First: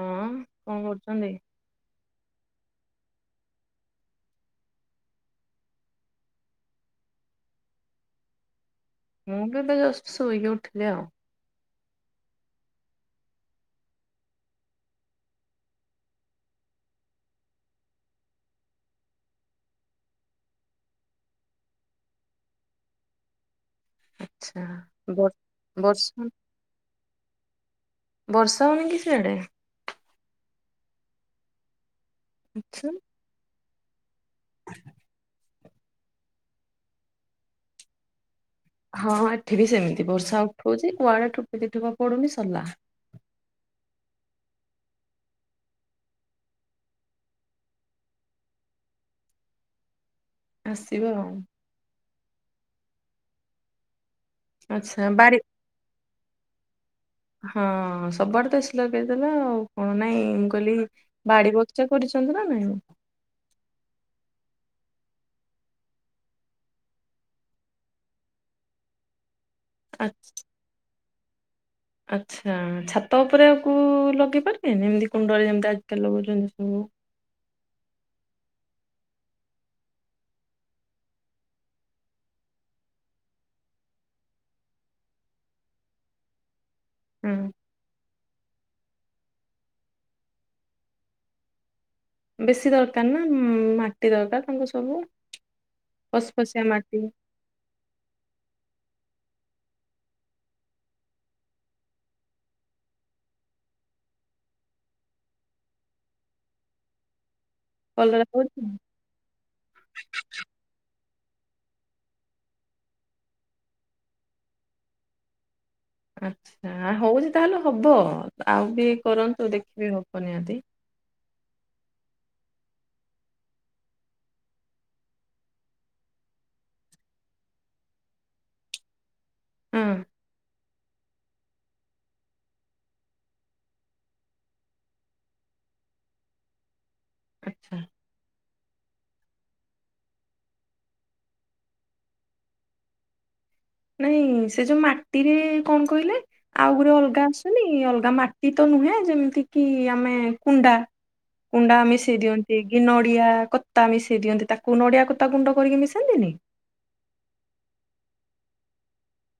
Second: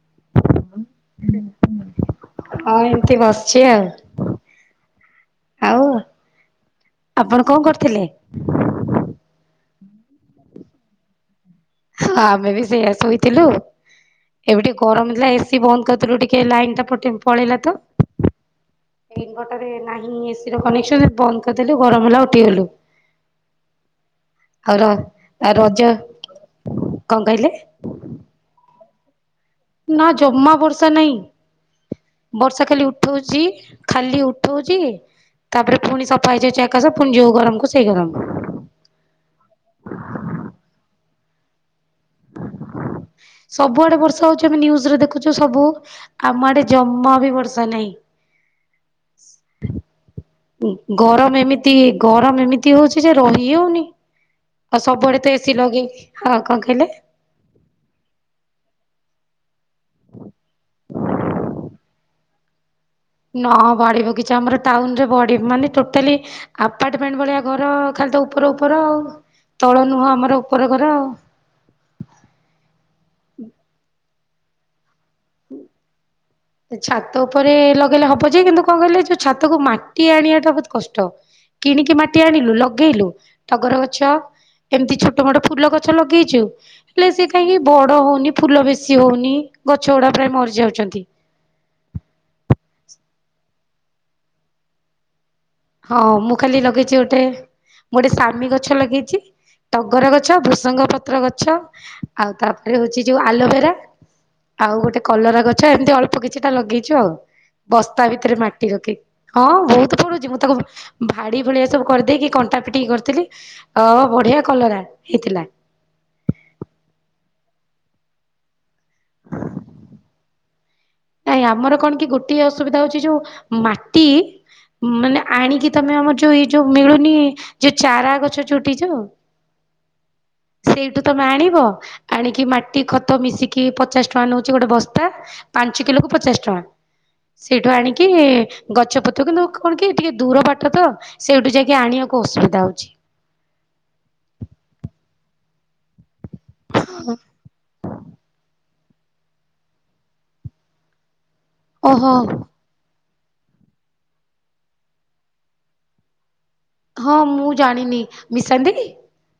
ହଁ, କଣ କରୁଚନ୍ତି? ହଁ, ଏମିତି ବସିଚି ଆଉ। ଆଉ, ଆପଣ କଣ କରୁଥିଲେ? ମୁଁ ବି ତ ଜଷ୍ଟ ଶୋଇକି ଉଠିଲି ଆଉ। ହଁ, ଆମେ ବି ସେଇଆ ଶୋଇଥିଲୁ ଏବେ ଟିକେ ଗରମ ଥିଲା। ଏସି ବନ୍ଦ କରିଥିଲୁ ଟିକେ ଲାଇନ ଟା କଟି ପଳେଇଲା ତ। ଇନଭେଟରରେ ନାହିଁ ଏସି ର କନେକ୍ସନ। ବନ୍ଦ କରିଦେଲୁ, ଗରମ ହେଲା ଉଠିଗଲୁ। ଆଚ୍ଛା ଆଉ ର ବ ଆଉ ରଜ। ବର୍ଷା କଣ କହିଲେ? ବର୍ଷା ହେଉନିକି ସିଆଡେ? ନା ଜମା ବର୍ଷା ନାହିଁ। ବର୍ଷା ଖାଲି ଆଚ୍ଛା। ଉଠଉ ଚି, ଖାଲି ଉଠଉଚି ତାପରେ ଫୁଣି ସଫା ହେଇଯାଉଚି ଆକାସ, ପୁଣି ଯୋଉ ଗରମ କୁ ସେଇ ଗରମ। ହଁଁ, ଏଠି ବି ସେମିତି ବର୍ଷା ଉଠଉଛି କୁଆଡେ ଠୋପେ ଦିଠୋପା ପଡୁନି, ସରିଲା। ସବୁଆଡେ ବର୍ଷା ହଉଛି ଆମେ ନିୟୁଜୁ ରେ ଦେଖୁଛୁ ସବୁ ଆମ ଆଡେ ଜମା ବି ବର୍ଷା ନାହିଁ। ଆସିବ ଆଉ। ଗରମ ଏମିତି ଗରମ ଏମିତି ହଉଛି ଯେ ରହି ହଉନି। ଅ ଆଚ୍ଛା ସବୁଆଡେ ତ ବାରି ଏସି ଲଗେଇ, ହଁ କଣ କହିଲେ? ହଁ ସବୁଆଡେ ତ ଏସି ଲଗେଇଦେଲ ଆଉ କଣ ନାଇଁ ମୁଁ କହିଲି ବାଡି ବଗିଚା କରିଛନ୍ତି ନା ନାଇ ଆଉ? ନା ବାଡ଼ିବଗିଚା ଆମର ଟାଉନ୍ ରେ ବଢି ମାନେ ଟୋଟାଲି ଆପାର୍ଟମେଣ୍ଟ ଭଳିଆ ଘର ଖାଲି ତ ଉପର ଉପର ଆଉ, ତଳ ଆ ନୁହଁ ଆମର ଉପର ଘର ଆଉ। ଆଚ୍ଛା ଛାତ ଉପରେ ଆକୁ ଲଗେଇ ପାରିବେନି ଏମିତି କୁଣ୍ଡରେ ଯେମିତି ଆଜିକାଲି ଲଗଉଛନ୍ତି ସବୁ। ଛାତ ଉପରେ ଲଗେଇଲେ ହବ ଯେ କିନ୍ତୁ କଣ କହିଲେ ଯୋଉ ଛାତକୁ ମାଟି ଆଣିବା ଟା ବହୁତ କଷ୍ଟ। କିଣିକି ମାଟି ଆଣିଲୁ, ଲଗେଇଲୁ ଟଗର ଗଛ ଏମିତି ଛୋଟ ମୋଟ ଫୁଲ ଗଛ ଲଗେଇଛୁ ହେଲେ ସେ ହଁ କାହିଁକି ବଡ ହଉନି, ଫୁଲ ବେଶି ହଉନି, ଗଛ ଗୁଡା ପ୍ରାୟ ମରିଯାଉଛନ୍ତି। ବେଶୀ ଦରକାର ନା ଉନ୍ ମାଟି ଦରକାର ତାଙ୍କୁ ସବୁ। ହଁ ମୁଁ ଖାଲି ଫସଫସିଆ ଲଗେଇଛି ମାଟି ଗୋଟେ, ମୁଁ ଗୋଟେ ସାମି ଗଛ ଲଗେଇଛି ଟଗର ଗଛ, ବୃସଙ୍ଗ ପତ୍ର ଗଛ, ଆଉ ତାପରେ ହଉଛି ଯଉ ଆଲୋଭେରା ଆଉ ଗୋଟେ କଲରା ଗଛ, ଏମିତି ଅଳ୍ପ କିଛିଟା ଲଗେଇଛୁ ଆଉ। ବସ୍ତା କଲରା ଭିତରେ ହଉଛି? ମାଟି ରଖି, ହଁ ମୁଁ ତ ପୁରଉଛି ମୁଁ ତାକୁ ଭାଡି ଭଳିଆ ସବୁ କରିଦେଇକି କଣ୍ଟା ପିଟିିକି କରିଥିଲି ଅ ବଢ଼ିଆ କଲରା ହେଇଥିଲା ଆଚ୍ଛା। ହଉଛି ତାହେଲେ ହବ ଆଉ ବି କରନ୍ତୁ ଦେଖିବେ ହବ ନିହାତି। ନାଇଁ ଆମର କଣ କି ଗୋଟିଏ ଅସୁବିଧା ହଉଛି ଯୋଉ ମାଟି ମାନେ ଆଣିକି ତମେ ଆମର ଯୋଉ ଏଇ ଯୋଉ ମିଳୁନି ଯୋଉ ଚାରା ଗଛ ଚୁଟିଚୁ ହଁ ସେଇ ତମେ ଆଣିବ ଆଣିକି ମାଟି ଖତ ମିଶିକି ପଚାଶ ଟଙ୍କା ନେଉଛି ଗୋଟେ ବସ୍ତା ପା ପାଞ୍ଚ କିଲୋକୁ ପଚାଶ ଟଙ୍କା। ସେଇଠୁ ଆଚ୍ଛା ଆଣିକି ଗଛପତ୍ର କିନ୍ତୁ କଣ କି ଟିକେ ଦୂର ବାଟ ତ ସେଇଠୁ ଯାଇକି ଆଣିବାକୁ ଅସୁବିଧା ହଉଛି। ନାଇଁ ସେ ଯୋଉ ମାଟିରେ କଣ କହିଲେ ଆଉ ଗୋଟେ ଅଲଗା ଅଲଗା ମାଟି ତ ନୁହେଁ ଯେମିତି କି ଆମେ କୁଣ୍ଡା କୁଣ୍ଡା ଓହୋ ମିଶେଇ ଦିଅନ୍ତି। ଏ ନଡିଆ କତା ମିଶେଇ ଦିଅନ୍ତି ତାକୁ ନଡିଆ କତା ଗୁଣ୍ଡ କରିକି ମିଶାନ୍ତିନି? ହଁ ମୁଁ ଜାଣିନି ମିଶାନ୍ତି କି?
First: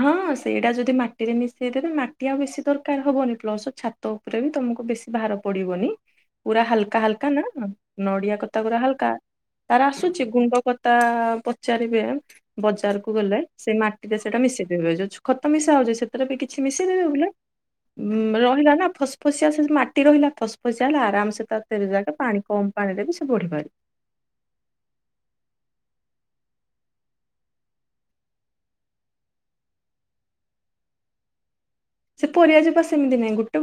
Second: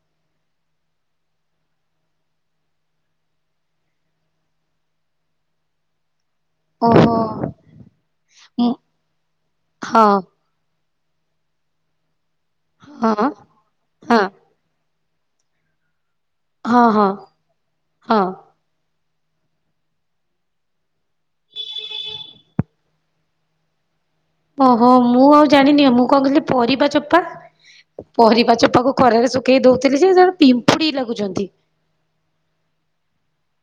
ହଁ ସେଇଟା ଯଦି ମାଟିରେ ମିଶେଇଦେବେ ମାଟି ଆଉ ବେଶୀ ଦରକାର ହବନି ପ୍ଲସ୍ ଛା ତ ଉପରେ ବି ତମକୁ ବେଶି ଭାର ପଡିବନି। ପୁରା ହାଲକା ଓହୋ ହାଲକା ନା ନଡିଆ କତା ମୁଁ ପୁରା ହାଲକା ତାର ହଁ ଆସୁଛି ଗୁଣ୍ଡ କ ତା ପଚାରିବେ ହଁ ବଜାରକୁ ଗଲେ ସେ ମାଟିରେ ହଁ ସେଟା ମିଶେଇ ଦେବେ ଯୋଉ ଖତ ମିଶା ହଉଛି ସେଥିରେ ବି କିଛି ହଁ ମିଶେଇ ନେବେ ହଁ ହଁ ବୋ ରହିଲା ନା ଫସ ଫସିବା ସେ ମାଟି ରହିଲା ଫସଫସିଆ ହେଲେ ଆରାମସେ ତା ତେରେ ଯାକେ ପାଣି କମ୍ ପାଣିରେ ବି ସେ ବଢ଼ିପାରିବ। ଓହୋ ମୁଁ ଆଉ ଜାଣିନି ମୁଁ କଣ କହିଲି ପରିବା ଚୋପା ପରିବା ଚୋପାକୁ ଖରାରେ ଶୁଖେଇ ଦଉଥିଲି ଯେ ସେ ପିମ୍ପୁଡି ଲାଗୁଛନ୍ତି। ସେ ପରିବା ଚୋପା ସେମିତି ନାହିଁ ଗୋଟେ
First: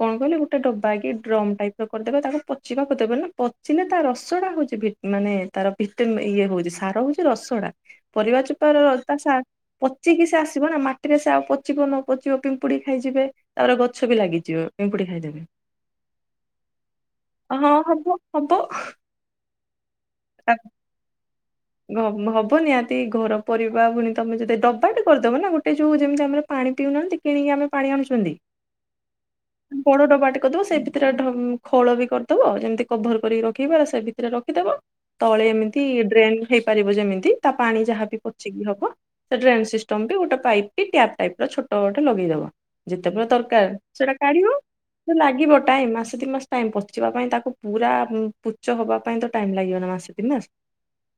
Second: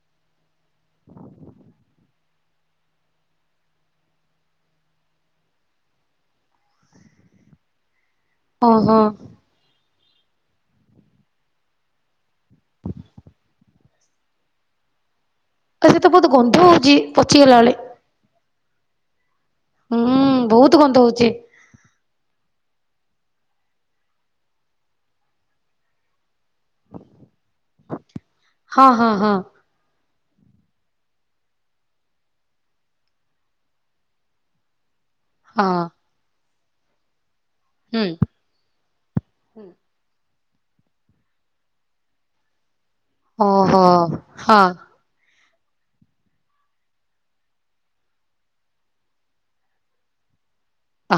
କଣ କହିଲେ ଗୋଟେ ଡବା କି ଡ୍ରମ ଟାଇପ ର କରିଦେବେ ତାକୁ ପଚିବାକୁ ଦେବେ ନା। ପଚିଲେ ତା ରସଡା ହଉଛି ଭିଟ ମାନେ ତାର ଭିଟମ୍ ଇଏ ହଉଛି ସାର ହଉଛି ରସ ଟା। ପରିବା ଚୋପାର ର ଓହୋ। ତା ସା ପଚିକି ସେ ଆସିବ ନା ମାଟିରେ ସେ ଆଉ ପଚିବ ନ ପଚିବି କେ ପିମ୍ପୁଡି ଖାଇଯିବେ ତାର ଗଛ ବି ଲାଗିଯିବେ ପିମ୍ପୁଡି ଖାଇଦେବେ। ଆଉ ସେତ ବହୁତ ଗନ୍ଧ ହଉଛି ପଚିଗଲା ହଁ ବେଳେ ହବ ହବ। ହୁଁ ତା ବହୁତ ଗନ୍ଧ ହଉଛି। ହବ ନିହାତି ଘର ପରିବା ଭୁଣିୀ ତମେ ଯଦି ଡବାଟେ କରିଦବ ନା ଗୋଟେ ଯୋଉ ଯେମିତି ଆମର ପାଣି ପିଉନାହାନ୍ତି କିଣିକି ଆମେ ପାଣି ଆଣୁଛନ୍ତି। ହଁ ହଁ ହଁ ବଡ ଡବାଟେ କରିଦବ ସେ ଭିତରେ ଖୋଳ ବି କରିଦବ ଯେମିତି କଭର କରିକି ରଖିବା ସେ ଭି ରା ରଖିଦବ ତଳେ ଏମିତି ହଁ ଡ୍ରେନ୍ ହେଇପାରିବ ଯେମିତି ତା ପାଣି ହୁଁ ଯାହାବି ପଚକି ହବ ସେ ଡ୍ରେନ୍ ସିଷ୍ଟମ ବି ଗୋଟେ ପାଇପ୍ ଟ୍ୟାପ ଟାଇପ ର ଛୋଟ ଗୋଟେ ଲଗେଇଦବ ଯେତେବେଳେ ଦରକାର ଓହୋ ସେଟା କାଢିବ। ହଁ ଲାଗିବ ଟାଇମ ମାସ ଦି ମାସ ଟାଇମ ପଚିବା ପାଇଁ ତାକୁ ପୁରା ପୁଚ ହବ ପାଇଁ ତ ଟାଇମ୍ ଲାଗିବ ନା ମାସେ ଦି ମାସ।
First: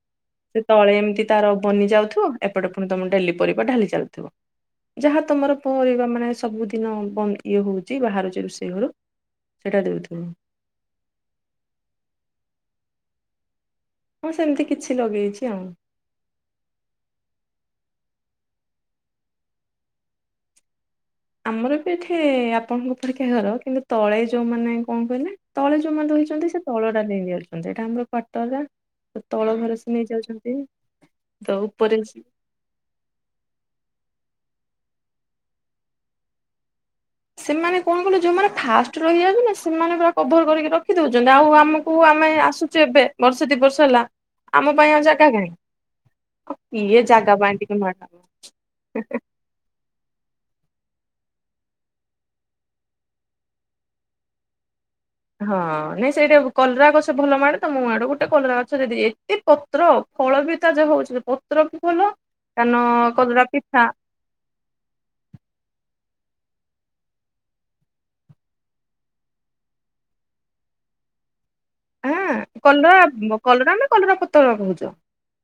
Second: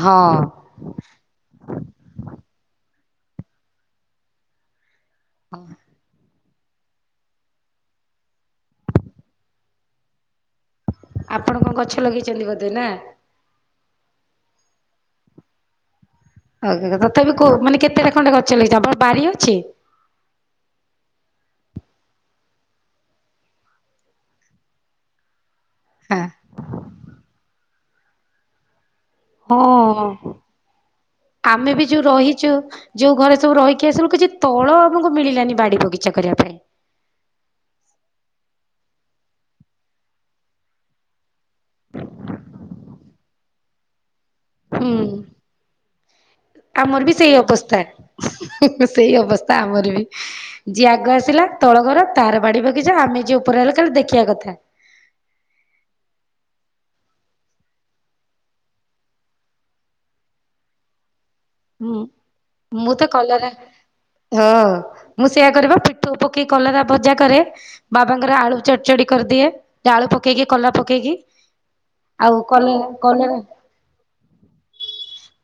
ହଁ। ସେ ତଳେ ଏମିତି ତାର ବନି ଯାଉଥିବ ଏପଟେ ପୁଣି ତମ ଡେଲି ପରିବା ଢାଲି ଚାଲୁଥିବ ଯାହା ତମର ପରିବା ମାନେ ସବୁ ଦିନ ବନ୍ଦ ଇଏ ହେଉଛି ବାହାରୁଛି ରୋଷେଇ ଘରୁ ସେଇଟା ଦେଉଥିଲ ଆପଣ କଣ ଗଛ ଲଗେଇଛନ୍ତି ବୋଧେ ନା ହଁ ସେମିତି କିଛି ଲଗେଇଛି ଆଉ ଆଗ ତଥାପି କଉ ମାନେ କେତେଟା ଖଣ୍ଡେ ଗଛ ଲାଗିଛି ଆମର ପାରି ଅଛି। ଆମର ବି ଏଠି ଆପଣଙ୍କ ପରିକ୍ଷା ଘର କିନ୍ତୁ ତଳେ ଯୋଉମାନୋନ କଣ କହିଲେ ତଳେ ଯୋଉମାନେ ଧହିଛନ୍ତି ସେ ତଳଟା ନେଇ ଯାଉଛନ୍ତି ଏଇଟା ଆମର କଟରା ହଁ ତଳ ଘର ସ ହଁ ନେଇ ଯାଉଛନ୍ତି ତ ଉପରେ ଚୁ ଯୋଉ ଘରେ ସବୁ ରହିକି ଆସିଲୁ କିଛି ତଳ ଆମକୁ ମିଳିଲାନି ବାଡି ବଗିଚା କରିବା ପାଇଁ ସେମାନେ କଣ କହିଲୁ ଯୋଉମାନେ ଫାଷ୍ଟ ରହିଯାଉ ନା ସେମାନେ ପୁରା କଭର କରିକି ରଖିଦଉଛନ୍ତି ଆଉ ଆମକୁ ଆମେ ଆସୁ ଯେବେ ବର୍ଷ ଦି ବର୍ଷ ହେଲା ଆମ ପାଇଁ ଆଉ ହୁଁ ଜାଗା କାହିଁ। ଆଉ କିଏ ଆମର ବି ସେଇ ଜାଗା ପାଇଁ ଅବସ୍ଥା ଟିକେ ମାଡ ସେଇ ଅବସ୍ଥା ଆମର ବି ଯିଏ ଆଗ ଆସିଲା ତଳ ଘର ତାର ବାଡି ବଗିଚା ଆମେ ଯିଏ ଉପରେ ରଲ ଖାଲି ଦେଖିଆ କଥା। ହଁ ନାଇଁ ସେଇଟା କଲରା ଗଛ ଭଲ ମାଡେ ତ ମୋ ଆଡେ ଗୋଟେ କଲରା ଗଛ ଯଦି ଏତେ ପ ପତ୍ର ଫଳ ବି ତା ଯେ ହଉଛି ପତ୍ର ବି ହୁଁ ଭଲ କାନ ମୁଁ ତ କଲରା କଦାରା ପିତା। ହଁ ମୁଁ ସେୟା କରେବ ପିଠୋଉ ପକେଇ କଲରା ଭଜା କରେ। ବାବାଙ୍କର ଆଳୁ ଚଡ ଚଡି କରିଦିଏ ଆଳୁ ପକେଇକି କଲରା ପକେଇକି। ହଁ ଆଉ କଲ କଲରା କଲରା ନା କଲରା ପତ୍ର କହୁଛ।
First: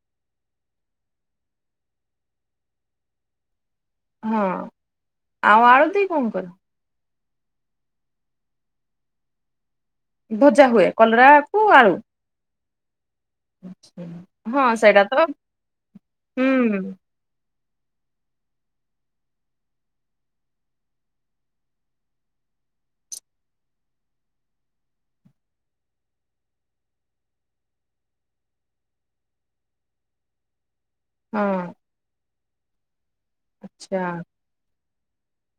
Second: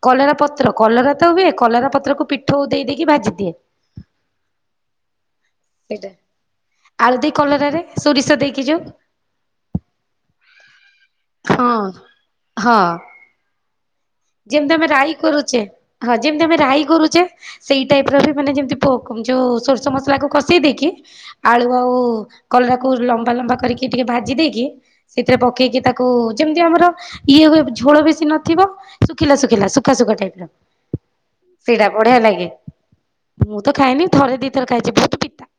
କଲରା ପତ୍ର କଲରା ତ ହୁଏ କଲରା ପତ୍ରକୁ ପିଠଉ ଦେଇ ଦେଇକି ଭାଜିଦିଏ। ହଁ ଆଉ ଆଳୁ ଦେଇ ସେଇଟା କଣ କର? ଆଳୁ ଦେଇ କଲରାରେ ସୋରିଷ ଦେଇକି ଯୋଉ। ଭଜା ହୁଏ କଲରାକୁ ହଁ ଆଳୁ। ହଁ। [unintelligible] ଯେମିତି ଆମେ ସେଇଟା ରାଇ ତ କରୁଚେ ହଁ ଯେମିତି ଆମେ ରାଇ ହୁଁ କରୁଚେ ସେଇ ଟାଇପର ବି ମାନେ ଯେମିତି ପ ଯେଉଁ ସୋର୍ଷ ମସଲାକୁ କଷେଇ ଦେଇକି ଆଳୁ ଆଉ କଲରାକୁ ଲମ୍ବା ଲମ୍ବା କରିକି ଟିକେ ଭାଜି ଦେଇକି ସେଥିରେ ପକେଇକି ତାକୁ ଯେମିତି ଆମର ଇଏ ହୁଏ ଝୋଳ ବେଶୀ ନଥିବ। ଶୁଖିଲା ଶୁଖିଲା ଶୁଖା ଶୁଖା ଟାଇପର ହଁ ସେଇଟା ବଢିଆ ଲାଗେ। ମୁଁ ତ ଆଚ୍ଛା ଖାଏନି ଥରେ ଦିଥରେ ଖାଇଛି ବହୁତ ପିତା।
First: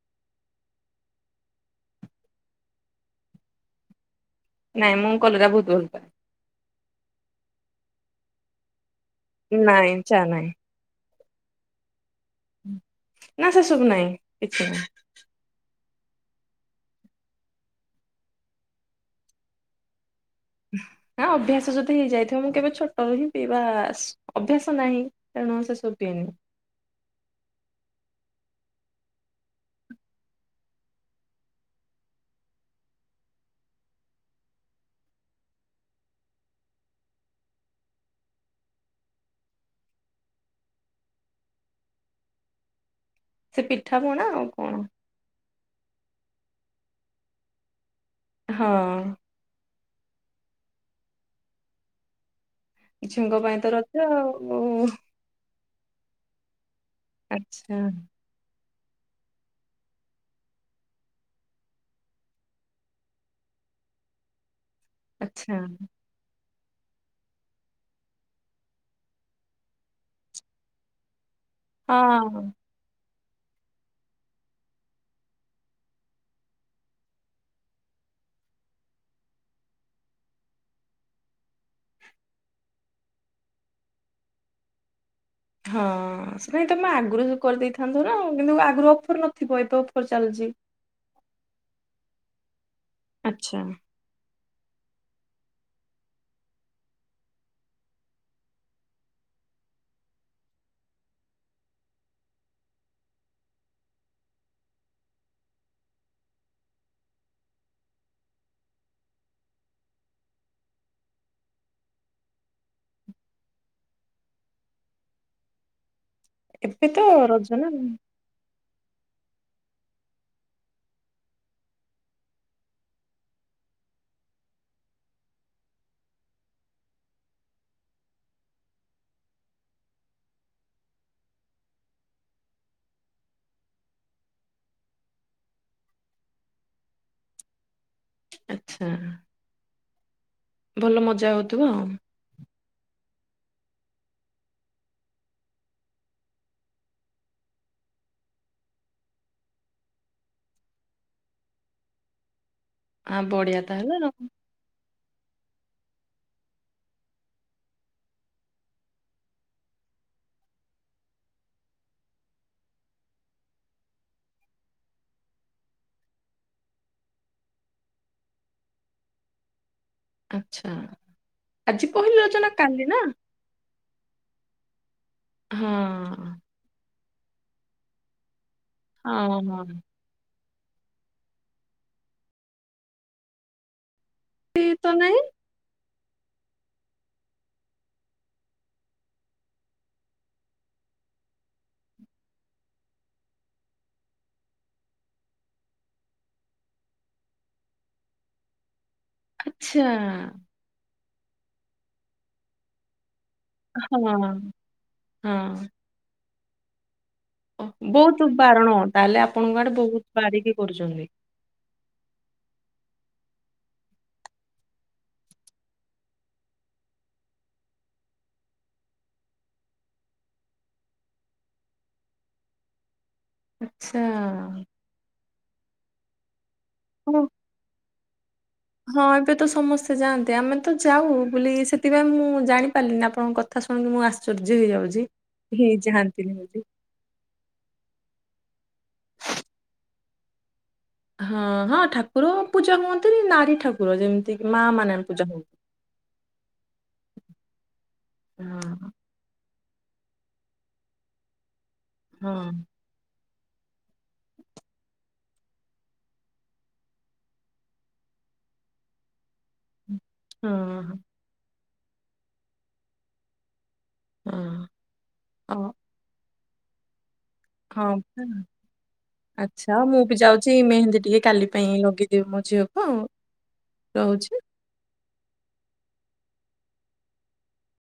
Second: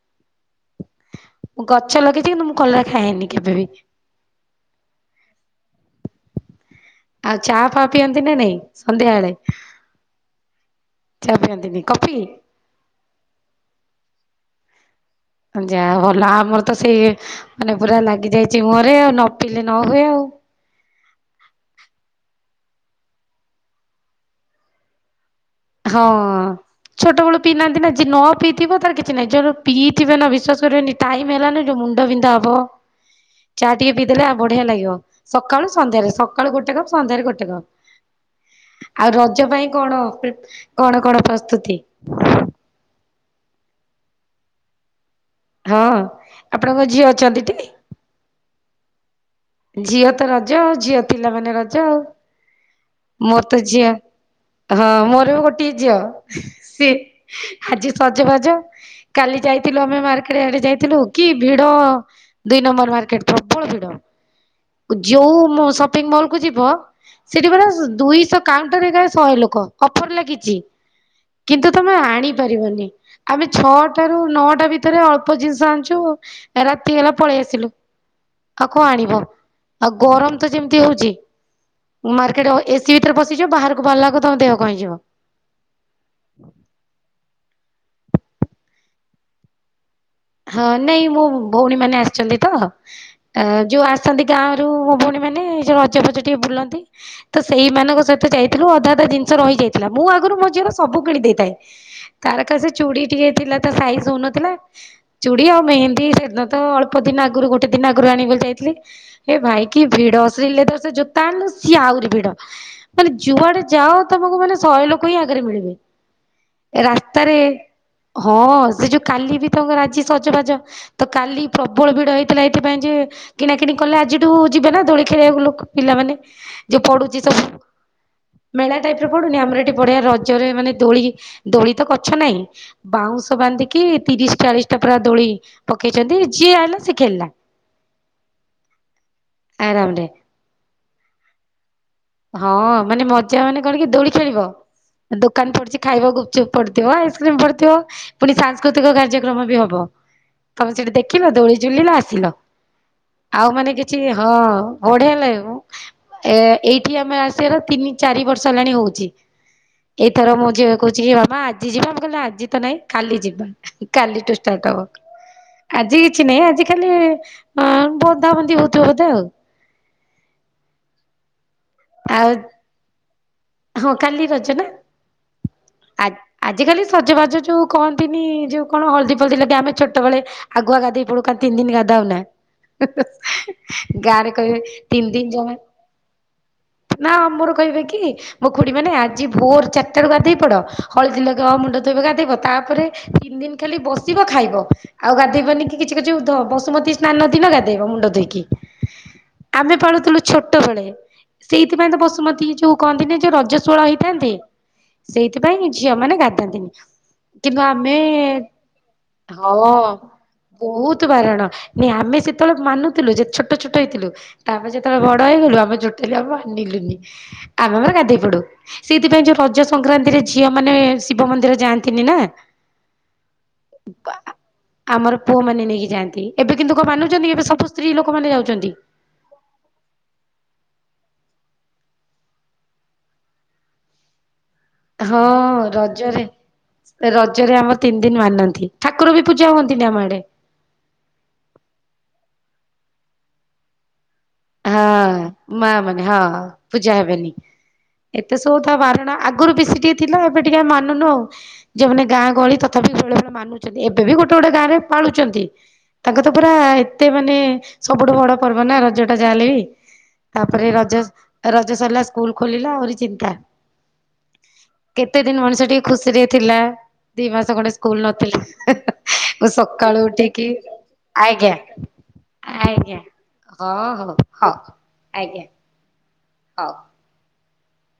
ଗଛ ଲଗେଇଛି କିନ୍ତୁ ମୁଁ କଲରା ଖାଏନି କେବେ ବି। ନାଇଁ ମୁଁ କଲରା ବହୁତ ଭଲ ପାଏ। ଆଉ ଚା ଫା ପିଅନ୍ତି ନା ନାଇଁ ସନ୍ଧ୍ୟାବେଳେ। ନାଇଁ ଚା ନାହିଁ। ଚା ପିଅନ୍ତିନି କଫି। ନା ସେ ସବୁ ନାହିଁ କିଛି ନା। ଯାହା ହଉ ଭଲ ଆମର ତ ସେଇ ମାନେ ପୁରା ଲାଗିଯାଇଛି ମୁହଁରେ ଆଉ ନ ପିିଲଲେ ନ ହୁଏ ଆଉ। ନା ଅଭ୍ୟାସ ଯଦି ହେଇଯାଇଥିବ ମୁଁ କେବେ ଛୋଟରୁ ହିଁ ପିଇବା ଅଭ୍ୟାସ ନାହିଁ। ତେଣୁ ସେ ସବୁ ହଁ। ପିଏନି ଛୋଟବେଳୁ ପିଇନାହାନ୍ତି ନା ଯିଏ ନ ପିଇଥିବ ତାର କିଛି ନାହିଁ ଯାର ପିଇଥିବେ ନା ବିଶ୍ଵାସ କରିବେନି। ଟାଇମ ହେଲାନ ଯୋଉ ମୁଣ୍ଡ ବିନ୍ଧା ହବ ଚା ଟିକେ ପିଇଦେଲେ ଆଉ ବଢିଆ ଲାଗିବ। ସକାଳୁ ସନ୍ଧ୍ୟାରେ ସକାଳୁ ଗୋଟେ କପ ସନ୍ଧ୍ୟାରେ ଗୋଟେ କପ। ଆଉ ରଜ ପାଇଁ କଣ ପ୍ରି କଣ କଣ ପ୍ରସ୍ତୁତି? ସେ ପିଠା ପଣା ଆଉ କଣ? ହଁ ଆପଣଙ୍କ ଝିଅ ଅଛନ୍ତି। ଟି ହଁ। ଝିଅ ତ ରଜ ଆଉ ଝିଅ ପିଲାମାନେ ରଜ ଆଉ। ଝିଅଙ୍କ ମୋର ତ ପାଇଁ ଝିଅ ରଜ ହଁ ଆଉ ମୋର ବି ଗୋ ଝିଅ ସିଏ ଆଚ୍ଛା ଆଜି ସଜବାଜ। କାଲି ଯାଇଥିଲୁ ଆମେ ମାର୍କେଟ ଆଡେ ଯାଇଥିଲୁ କି ଭିଡ। ଦୁଇ ନମ୍ବର ମାର୍କେଟ ପ୍ରବଳ ଭିଡ। ଆଚ୍ଛା ଯୋଉ ସପିଙ୍ଗ ମଲକୁ ଯିବ ସେଠି ପୁରା। ଦୁଇଶହ କାଉଣ୍ଟରରେ ଗାଏ ଶହେ ଲୋକ ଅଫର ଲାଗିଛି। କିନ୍ତୁ ତମେ ଆଣି ହଁ। ପାରିବନି। ଆମେ ଛଅଟାର ନଅଟା ଭିତରେ ଅଳ୍ପ ଜିନିଷ ଆଣିଛୁ ରାତି ହେଲା ପଳେଇ ଆସିଲୁ। ଆଉ କଣ ଆଣିବ ଆଉ ଗରମ ତ ଯେମିତି ହଉଛି ମାର୍କେଟ ଏସିି ଭିତରେ ପଶିଯିବ ବାହାରକୁ ବାହାରିଲାକୁ ତମ ଦେହ କଣ ହେଇଯିବ। ହଁ ସେ ନାଇଁ ତମେ ଆଗରୁ ସବୁ କରିଦେଇଥାନ୍ତ ନା କିନ୍ତୁ ଆଗରୁ ଅଫର ନଥିବ ଏବେ ଅଫର ଚାଲିଛି। ହଁ ନାଇଁ ମୋ ଭଉଣୀ ମାନେ ଆସିଛନ୍ତି ତ ଆଚ୍ଛା ଯୋଉ ଆ ଆସିଛନ୍ତି ଗାଁରୁ ମୋ ଭଉଣୀ ମାନେ ସେ ରଜଫଜ ଟିକେ ବୁଲନ୍ତି। ତ ସେଇମାନଙ୍କ ସହିତ ଯାଇଥିଲୁ ଅଧା ଅଧା ଜିନିଷ ରହିଯାଇଥିଲା ମୁଁ ଆଗରୁ ମୋ ଝିଅର ସବୁ କିଣି ଦେଇଥାଏ। ତାର ଖାଲି ସେ ଚୁଡ଼ି ଟିକେ ଥିଲା ତା ସାଇଜ ହଉ ନଥିଲା। ଚୁଡ଼ି ଆଉ ମେହେନ୍ଦୀ ସେଦିନ ତ ଅଳପ ଦିନ ଆଗରୁ ଗୋଟେ ଦିନ ଆଗରୁ ଆଣିବି ବୋଲି ଯାଇଥିଲି। ହେ ଭାଇ କି ଭିଡ ଶ୍ରୀ ଲେଦର ସେ ଜୋତା ଆଣିଲୁ ସିଏ ଆହୁରି ଭିଡ। ମାନେ ଯୁଆଡେ ଯାଅ ତମକୁ ମାନେ ଶହେ ଲୋକ ହିଁ ଆଗରେ ମିଳିବେ। ଏବେ ତ ରାସ୍ତାରେ ରଜ ନା ହଁ ସେ ଯୋଉ କାଲି ବି ତାଙ୍କ ରାଜି ସଜବାଜ। ତ କାଲି ପ୍ରବଳ ଭିଡ ହେଇଥିଲା ଏଇଥିପାଇଁ ଯେ କିଣା କିିଣି କଲେ ଆଜିଠୁ ଯିବେ ନା ଦୋଳି ଖେଳିବାକୁ ଲୋକ ପିଲାମାନେ ଯୋଉ ପୋଡୁଛି ସବୁ ମେଳା ଟାଇପରେ ପଡୁନି ଆମର ଏଠି ବଢିଆ ରଜରେ ମାନେ ଦୋଳି ଦୋଳି ତ ଗଛ ନାହିଁ। ବାଉଁଶ ବାନ୍ଧିକି ତିରିଶ ଚାଳିଶ ତା ପୁରା ଦୋଳି ପକେଇଛନ୍ତି ଯିଏ ଆଇଲା ସେ ଖେଳିଲା ଆଛା। ଆରାମରେ ଭଲ ମଜା ହେଉଥିବ ଆଉ ହଁ ମାନେ ମଜା ମାନେ କଣ କି ଦୋଳି ଖେଳିବ? ଦୋକାନ ପଡିଛି ଖାଇବାକୁୁ ଗୁପୁଚୁପ ପଡିଥିବ ଆଇସ୍କ୍ରିମ ପଡିଥିବ ପୁଣି ସାଂସ୍କୃତିକ କାର୍ଯ୍ୟକ୍ରମ ବି ହବ ତମେ ସେଠି ଦେଖିଲ ଦୋଳି ଝୁଲିଲ ଆସିଲ। ଆ ଆଉ ବଢିଆ ମାନେ ତାହେଲେ କିଛି ଆଉ ହଁ ବଢେଆ ଲାଗେ ମ ଏ ଏଇଠି ଆମେ ଆସିବାର ତିନି ଚାରି ବର୍ଷ ହେଲାଣି ହଉଛି। ଏଇଥର ମୋ ଝିଅ କହୁଛି ବାବା ଆଜି ଯିବା ମୁଁକହିଲି ଆଜି ତ ନାଇଁ କାଲି ଯିବା କାଲିଠୁ ଷ୍ଟାର୍ଟ ହବ ଆଜି କିଛି ନାହିଁ ଆଜି ଖାଲି ଆ ବନ୍ଧାବନ୍ଧି ହଉଥିବ ବୋଧେ ଆଉ ଆଛା ଆଜି ପହିଲି ଆଉ ରଜ ନା କାଲି ନା? ହଁ କାଲି ରଜ ନା? ଆ ହଁ। ଆଜିକାଲି ସଜବାଜ ଯେଉଁ କହନ୍ତିନି ଯେଉଁ କଣ ହଳଦୀ ଫଳଦୀ ହଁ ଲଗେଇ ହଁ ଆମେ ଛୋଟ ସେତେବେଳେ ଆଗୁଆ ଗାଧେଇ ପଡୁ ତିନି ଦିନ ଗାଧୋଉନା ଗାଁରେ କହିବେ ସେ ତ ତିନି ନାଇଁ ଦିନ ଜମା ନା ଆମର କହିବେ କି? ମୋ ଖୁଡ଼ି ମାନେ ଆଜି ଭୋର ଚାରିଟାରୁଗାଧୋଇ ପଡ ହଳଦୀ ଲଗେଇବ ମୁଣ୍ଡ ଧୋଇ ଗାଧୋଇବ ତାପରେ ତିନି ଦିନ ଖାଲି ବସିବ ଖାଇବ। ଆଉ ଗାଧୋଇବନି କିଛି କିଛି ବସୁମତୀ ସ୍ନାନ ଦିନ ଗାଧୋଇବ ମୁଣ୍ଡ ଧୋଇକି? ଆମେ ଆଚ୍ଛା ପାଳୁଥିଲୁ ଛୋଟ ବେଳେ ସେଇଥିପାଇଁ ତ ପଶୁମତୀ ଯୋଉ କହନ୍ତିନି ଯୋଉ ରଜ ଜ୍ଵଳ ହେଇଥାନ୍ତିେ ହଁ। ହଁ ସେଇଥିପାଇଁ ଝିଅ ମାନେ ଗାଧାନ୍ତିନି। କିନ୍ତୁ ଓଃ, ଆମେ ବହୁତ ବାରଣ ତାହେଲେ ହଁ ଆପଣଙ୍କ ଆଡେ ବହୁତ ବାରିକି ବହୁତ କରୁଛନ୍ତି। ବାରଣ? ନାଇଁ ଆମେ ସେତେବେଳେ ମାନୁଥିଲୁ ଯେ ଛୋଟ ଛୋଟ ହେଇଥିଲୁ ତାପରେ ଯେତେବେଳେ ବଡ ହେଇଗଲୁ ଆମେ ଜୋଟେଲୁଆମେ ମାନିଲୁନି ଆମେ ଆମରଗାଧୋ ପଡୁ ସେଇଥିପାଇଁ ଯୋଉ ରଜ ସଂକ୍ରାନ୍ତିରେ ଝିଅ ମାନେ ଶିବ ମନ୍ଦିର ଯାଆନ୍ତିନି ନା? [unintelligible] ଆଛା। ଆମର ପୁଅମାନେନେଇକି ଯାଆନ୍ତି ଏବେ କିନ୍ତୁ କଣ ହଁ ମାନୁଛନ୍ତି କିଏବେ ସବୁ ସ୍ତ୍ରୀ ଲୋକମାନେ ଯାଉଛନ୍ତି ହଁ ଏବେ ତ ସମସ୍ତେ ଯାଆନ୍ନ୍ତି ଆମେ ତ ଯାଉ ବୋଲି ସେଥିପାଇଁ ମୁଁ ଜାଣିପାରିଲିନି ଆପଣଙ୍କ କଥା? କଥା ଶୁଣିକି ମୁଁ ଆଶ୍ଚର୍ଯ୍ୟ ହେଇଯାଉଛି ହଁ କେ ରଜରେ ଚାହାନ୍ତିନି ବୋଲି ରଜରେ ଆମର ତିନି ଦିନି ମାନନ୍ତି ଠାକୁର ବି ପୂଜା ହୁଅନ୍ତିନି ଆମ ଆଡେ ହଁ ହଁ ଠାକୁର ପୂଜା ହୁହନ୍ତିନି ନାରୀ ଠାକୁର ପୁର ଯେମିତିକି ମା ମାନେ ହଁ ପୂଜା ହୁଅନ୍ତି। ମା ମାନେ ହଁ ପୂଜା ହେବେନି। ଏତେ ସବୁ ତା ହଁ ବାରଣା ଆଗରୁ ବେଶୀ ଟିକେ ଥିଲା ଏବେ ଟିକେ ମାନୁନୁ ଆଉ ଯୋଉମାନେ ହଁ ଗାଁ ଗହଳି ସବୁବେଳେ ମାନୁଛନ୍ତି ଏବେ ବି ଗୋଟେ ଗୋଟେ ଗାଁରେ ପାଳୁଛନ୍ତି ତାଙ୍କ ତ ପୁରା ଏତେ ମାନେ ସବୁଠୁ ବଡ ପର୍ବ ନା ରଜ ଯାହା ହେଲେ ବି ହଁ ତାପରେ ରଜ ରଜ ସରିଲା ସ୍କୁଲ ଖୋଲିଲା ଆହୁରି ଚିନ୍ତା ହଁ କେତେ ଦିନ ଓ ମଣିଷ ଟିକେ ଖୁସିରେ ଥିଲା ଦି ମାସ ଖଣ୍ଡେ ହଁ ସ୍କୁଲ ପା ନଥିଲା। ମୁଁ ଆଚ୍ଛା ସକାଳୁ ମୁଁ ବି ଉଠିକି ଯାଉଛି ମେହେନ୍ଦୀ ଟିକେ କାଲି ଆଜ୍ଞା ପାଇଁ ଲଗେଇବି। ଦେ ମୋଝିଅକୁ ଆଉ ଆଜ୍ଞା। ହଁ ହଁ ହଁ ଆଜ୍ଞା। ହଉ।